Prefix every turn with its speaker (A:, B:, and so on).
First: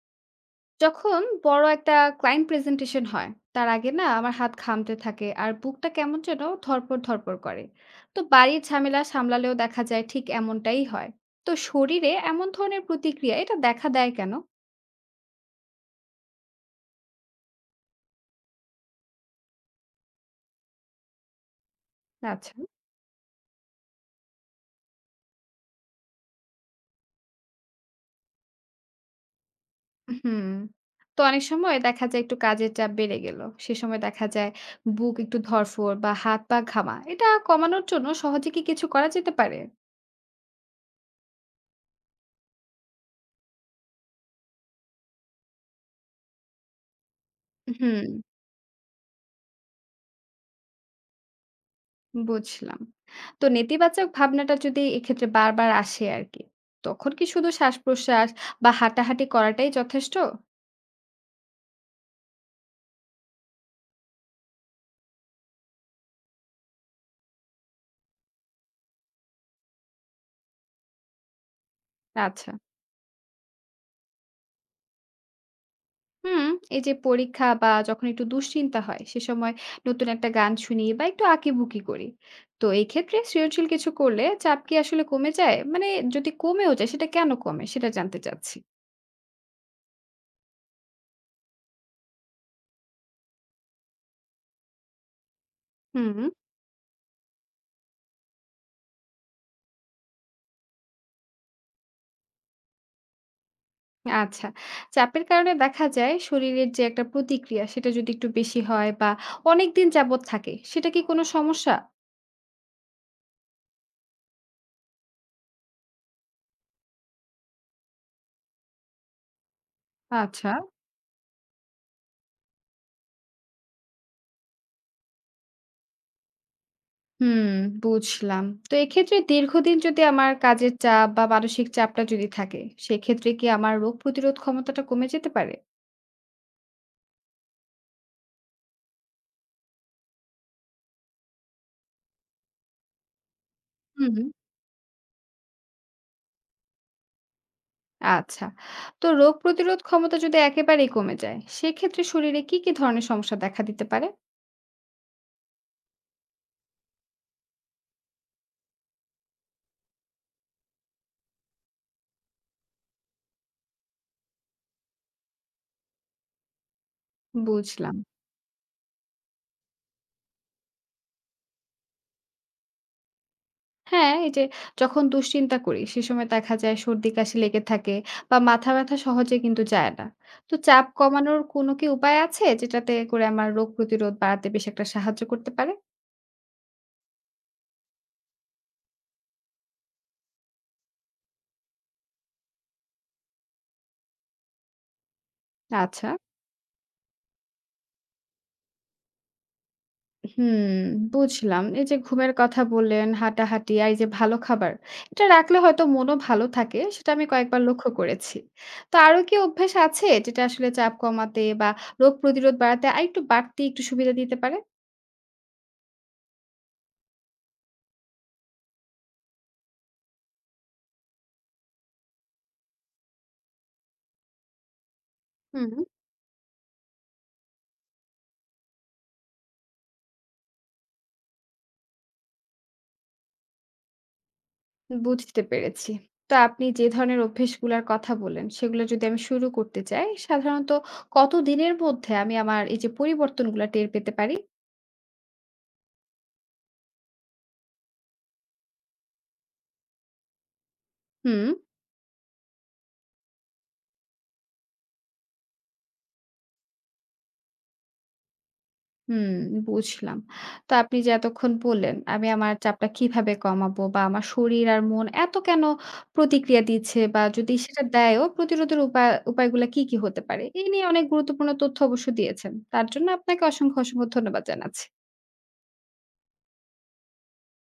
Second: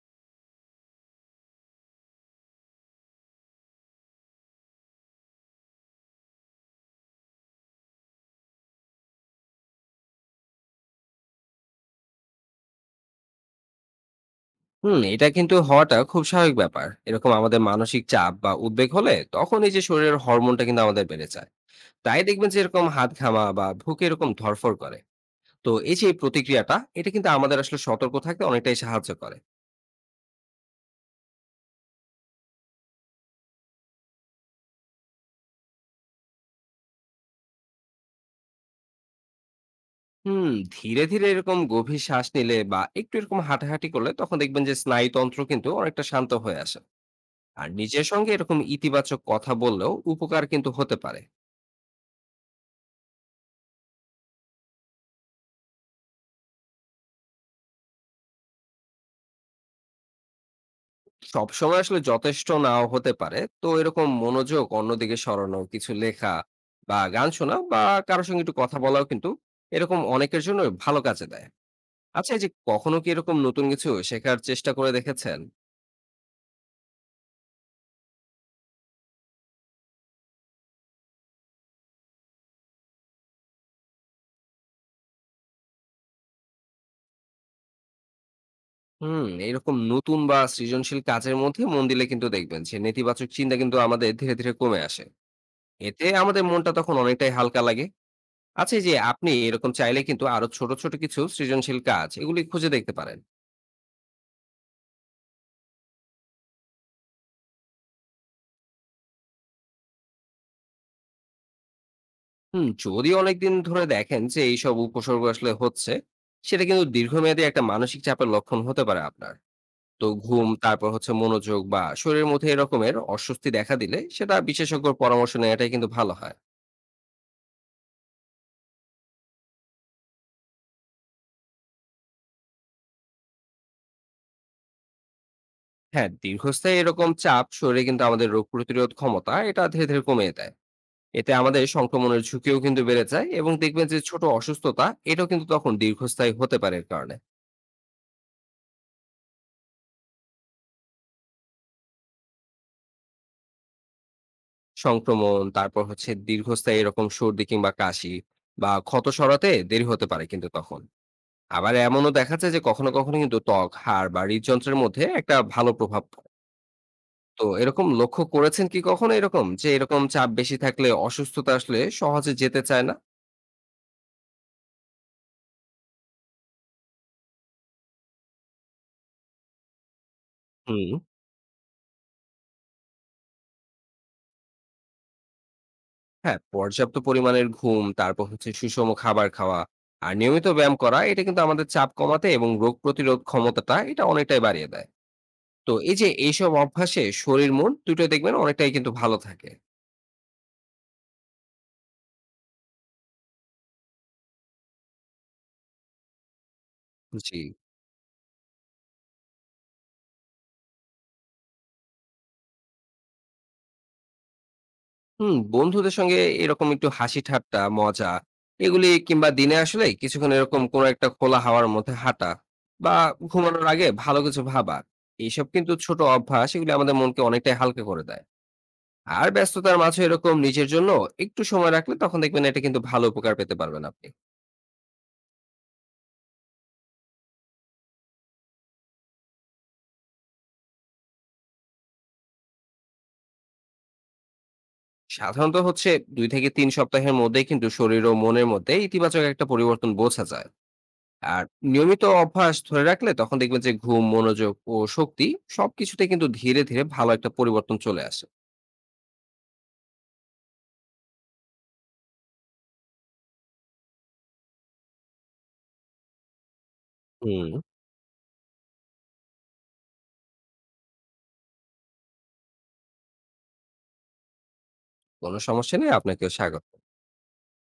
A: যখন বড় একটা ক্লায়েন্ট প্রেজেন্টেশন হয় তার আগে না আমার হাত ঘামতে থাকে আর বুকটা কেমন যেন ধরপড় ধরপড় করে। তো বাড়ির ঝামেলা সামলালেও দেখা যায় ঠিক এমনটাই হয়। তো শরীরে এমন ধরনের প্রতিক্রিয়া এটা দেখা দেয় কেন?
B: হুম, এটা কিন্তু হওয়াটা খুব স্বাভাবিক ব্যাপার। এরকম আমাদের মানসিক চাপ বা উদ্বেগ হলে তখন এই যে শরীরের হরমোনটা কিন্তু আমাদের বেড়ে যায়। তাই দেখবেন
A: আচ্ছা।
B: যে এরকম হাত ঘামা বা বুকে এরকম ধড়ফড় করে। তো এই যে এই প্রতিক্রিয়াটা এটা কিন্তু আমাদের আসলে সতর্ক থাকতে অনেকটাই সাহায্য করে।
A: হুম। তো অনেক সময় দেখা যায় একটু কাজের চাপ বেড়ে গেল, সে সময় দেখা যায় বুক একটু ধরফর বা হাত পা ঘামা এটা কমানোর জন্য সহজে কি কিছু করা যেতে পারে?
B: হুম, ধীরে, ধীরে এরকম গভীর শ্বাস নিলে বা একটু এরকম হাঁটাহাঁটি করলে তখন দেখবেন যে স্নায়ুতন্ত্র কিন্তু অনেকটা শান্ত হয়ে আসে। আর
A: হুম,
B: নিজের সঙ্গে এরকম ইতিবাচক কথা বললেও উপকার কিন্তু হতে পারে।
A: বুঝলাম। তো নেতিবাচক ভাবনাটা যদি এক্ষেত্রে বারবার আসে আরকি, তখন কি শুধু শ্বাস-প্রশ্বাস বা হাঁটাহাঁটি করাটাই যথেষ্ট?
B: সবসময় আসলে যথেষ্ট নাও হতে পারে, তো এরকম মনোযোগ অন্যদিকে সরানো, কিছু লেখা বা গান শোনা বা কারোর সঙ্গে একটু কথা বলাও কিন্তু এরকম অনেকের জন্য ভালো কাজে দেয়। আচ্ছা, এই যে
A: আচ্ছা।
B: কখনো কি এরকম নতুন কিছু শেখার চেষ্টা করে দেখেছেন?
A: হুম, এই যে পরীক্ষা বা যখন একটু দুশ্চিন্তা হয়, সে সময় নতুন একটা গান শুনি বা একটু আঁকিবুকি করি। তো এই ক্ষেত্রে সৃজনশীল কিছু করলে চাপ কি আসলে কমে যায়? মানে যদি কমেও যায় সেটা কেন কমে? সেটা জানতে চাচ্ছি।
B: হুম, এরকম নতুন বা সৃজনশীল কাজের মধ্যে মন দিলে কিন্তু দেখবেন যে নেতিবাচক চিন্তা কিন্তু আমাদের ধীরে ধীরে কমে আসে। এতে
A: হুম।
B: আমাদের মনটা তখন অনেকটাই হালকা লাগে। আচ্ছা, এই যে আপনি এরকম চাইলে কিন্তু আরো ছোট ছোট কিছু সৃজনশীল কাজ এগুলি খুঁজে দেখতে পারেন।
A: আচ্ছা। চাপের কারণে দেখা যায় শরীরের যে একটা প্রতিক্রিয়া সেটা যদি একটু বেশি হয় বা অনেকদিন যাবৎ থাকে সেটা কি কোনো সমস্যা?
B: হুম, যদি অনেকদিন ধরে দেখেন যে এইসব উপসর্গ আসলে হচ্ছে, সেটা কিন্তু দীর্ঘমেয়াদী একটা মানসিক চাপের লক্ষণ হতে পারে আপনার। তো ঘুম,
A: আচ্ছা।
B: তারপর হচ্ছে মনোযোগ বা শরীরের মধ্যে এরকমের অস্বস্তি দেখা দিলে সেটা বিশেষজ্ঞর পরামর্শ নেওয়াটাই কিন্তু ভালো হয়।
A: হুম, বুঝলাম। তো এক্ষেত্রে দীর্ঘদিন যদি আমার কাজের চাপ বা মানসিক চাপটা যদি থাকে সেক্ষেত্রে কি আমার রোগ প্রতিরোধ ক্ষমতাটা কমে যেতে পারে?
B: হ্যাঁ, দীর্ঘস্থায়ী এরকম চাপ শরীরে কিন্তু আমাদের রোগ প্রতিরোধ ক্ষমতা এটা ধীরে, ধীরে কমিয়ে দেয়। এতে আমাদের সংক্রমণের ঝুঁকিও কিন্তু বেড়ে যায় এবং দেখবেন যে
A: হুম,
B: ছোট
A: হুম।
B: অসুস্থতা এটাও কিন্তু তখন দীর্ঘস্থায়ী হতে পারে এর কারণে।
A: আচ্ছা। তো রোগ প্রতিরোধ ক্ষমতা যদি একেবারেই কমে যায় সেক্ষেত্রে শরীরে কি, কি ধরনের সমস্যা দেখা দিতে পারে?
B: সংক্রমণ, তারপর হচ্ছে দীর্ঘস্থায়ী এরকম সর্দি কিংবা কাশি বা ক্ষত সরাতে দেরি হতে পারে কিন্তু তখন। আবার এমনও দেখা যায় যে কখনো, কখনো কিন্তু ত্বক, হাড় বা হৃদযন্ত্রের মধ্যে একটা ভালো প্রভাব পড়ে। তো এরকম
A: বুঝলাম।
B: লক্ষ্য করেছেন কি কখনো এরকম? যে এরকম চাপ বেশি থাকলে অসুস্থতা আসলে সহজে যেতে চায় না?
A: হ্যাঁ, এই যে যখন দুশ্চিন্তা করি সে সময় দেখা যায় সর্দি কাশি লেগে থাকে বা মাথা ব্যথা সহজে কিন্তু যায় না। তো চাপ
B: হুম।
A: কমানোর কোনো কি উপায় আছে যেটাতে করে আমার রোগ প্রতিরোধ বাড়াতে বেশ একটা সাহায্য করতে পারে?
B: হ্যাঁ, পর্যাপ্ত পরিমাণের ঘুম, তারপর হচ্ছে সুষম খাবার খাওয়া আর নিয়মিত ব্যায়াম করা এটা কিন্তু আমাদের চাপ কমাতে এবং রোগ প্রতিরোধ ক্ষমতাটা এটা অনেকটাই বাড়িয়ে দেয়। তো এই যে
A: আচ্ছা।
B: এইসব অভ্যাসে শরীর মন দুটোই দেখবেন অনেকটাই কিন্তু ভালো থাকে।
A: হুম, বুঝলাম। এই যে ঘুমের কথা বললেন, হাঁটাহাঁটি আর এই যে ভালো খাবার, এটা রাখলে হয়তো মনও ভালো থাকে সেটা আমি
B: জি।
A: কয়েকবার লক্ষ্য করেছি। তো আরো কি অভ্যাস আছে যেটা আসলে চাপ কমাতে বা রোগ প্রতিরোধ বাড়াতে আরেকটু বাড়তি একটু সুবিধা দিতে পারে?
B: হুম, বন্ধুদের সঙ্গে এরকম একটু হাসি ঠাট্টা, মজা এগুলি কিংবা দিনে আসলে কিছুক্ষণ এরকম কোনো একটা খোলা হাওয়ার মধ্যে হাঁটা বা ঘুমানোর আগে ভালো কিছু ভাবা। এইসব কিন্তু
A: হুম।
B: ছোট অভ্যাস এগুলি আমাদের মনকে অনেকটাই হালকা করে দেয়। আর ব্যস্ততার মাঝে এরকম নিজের জন্য একটু সময় রাখলে তখন দেখবেন এটা কিন্তু ভালো উপকার পেতে পারবেন আপনি।
A: বুঝতে পেরেছি। তো আপনি যে ধরনের অভ্যেসগুলার কথা বললেন, সেগুলো যদি আমি শুরু করতে চাই, সাধারণত কতদিনের মধ্যে আমি আমার এই যে পরিবর্তনগুলা টের পেতে পারি?
B: সাধারণত হচ্ছে ২ থেকে ৩ সপ্তাহের মধ্যেই কিন্তু শরীর ও মনের মধ্যে ইতিবাচক একটা পরিবর্তন বোঝা যায়। আর
A: হুম,
B: নিয়মিত অভ্যাস ধরে রাখলে তখন দেখবেন যে ঘুম, মনোযোগ ও শক্তি সবকিছুতে কিন্তু ধীরে ধীরে ভালো একটা পরিবর্তন চলে আসে।
A: হুম, বুঝলাম। তো আপনি যে এতক্ষণ বললেন, আমি আমার চাপটা কিভাবে কমাবো বা আমার শরীর আর মন এত কেন প্রতিক্রিয়া দিচ্ছে বা
B: হুম।
A: যদি সেটা দেয়ও, প্রতিরোধের উপায়গুলা কি, কি হতে পারে? এই নিয়ে অনেক গুরুত্বপূর্ণ তথ্য অবশ্য দিয়েছেন। তার জন্য আপনাকে অসংখ্য, অসংখ্য ধন্যবাদ জানাচ্ছি।
B: কোনো সমস্যা নেই, আপনাকেও স্বাগত।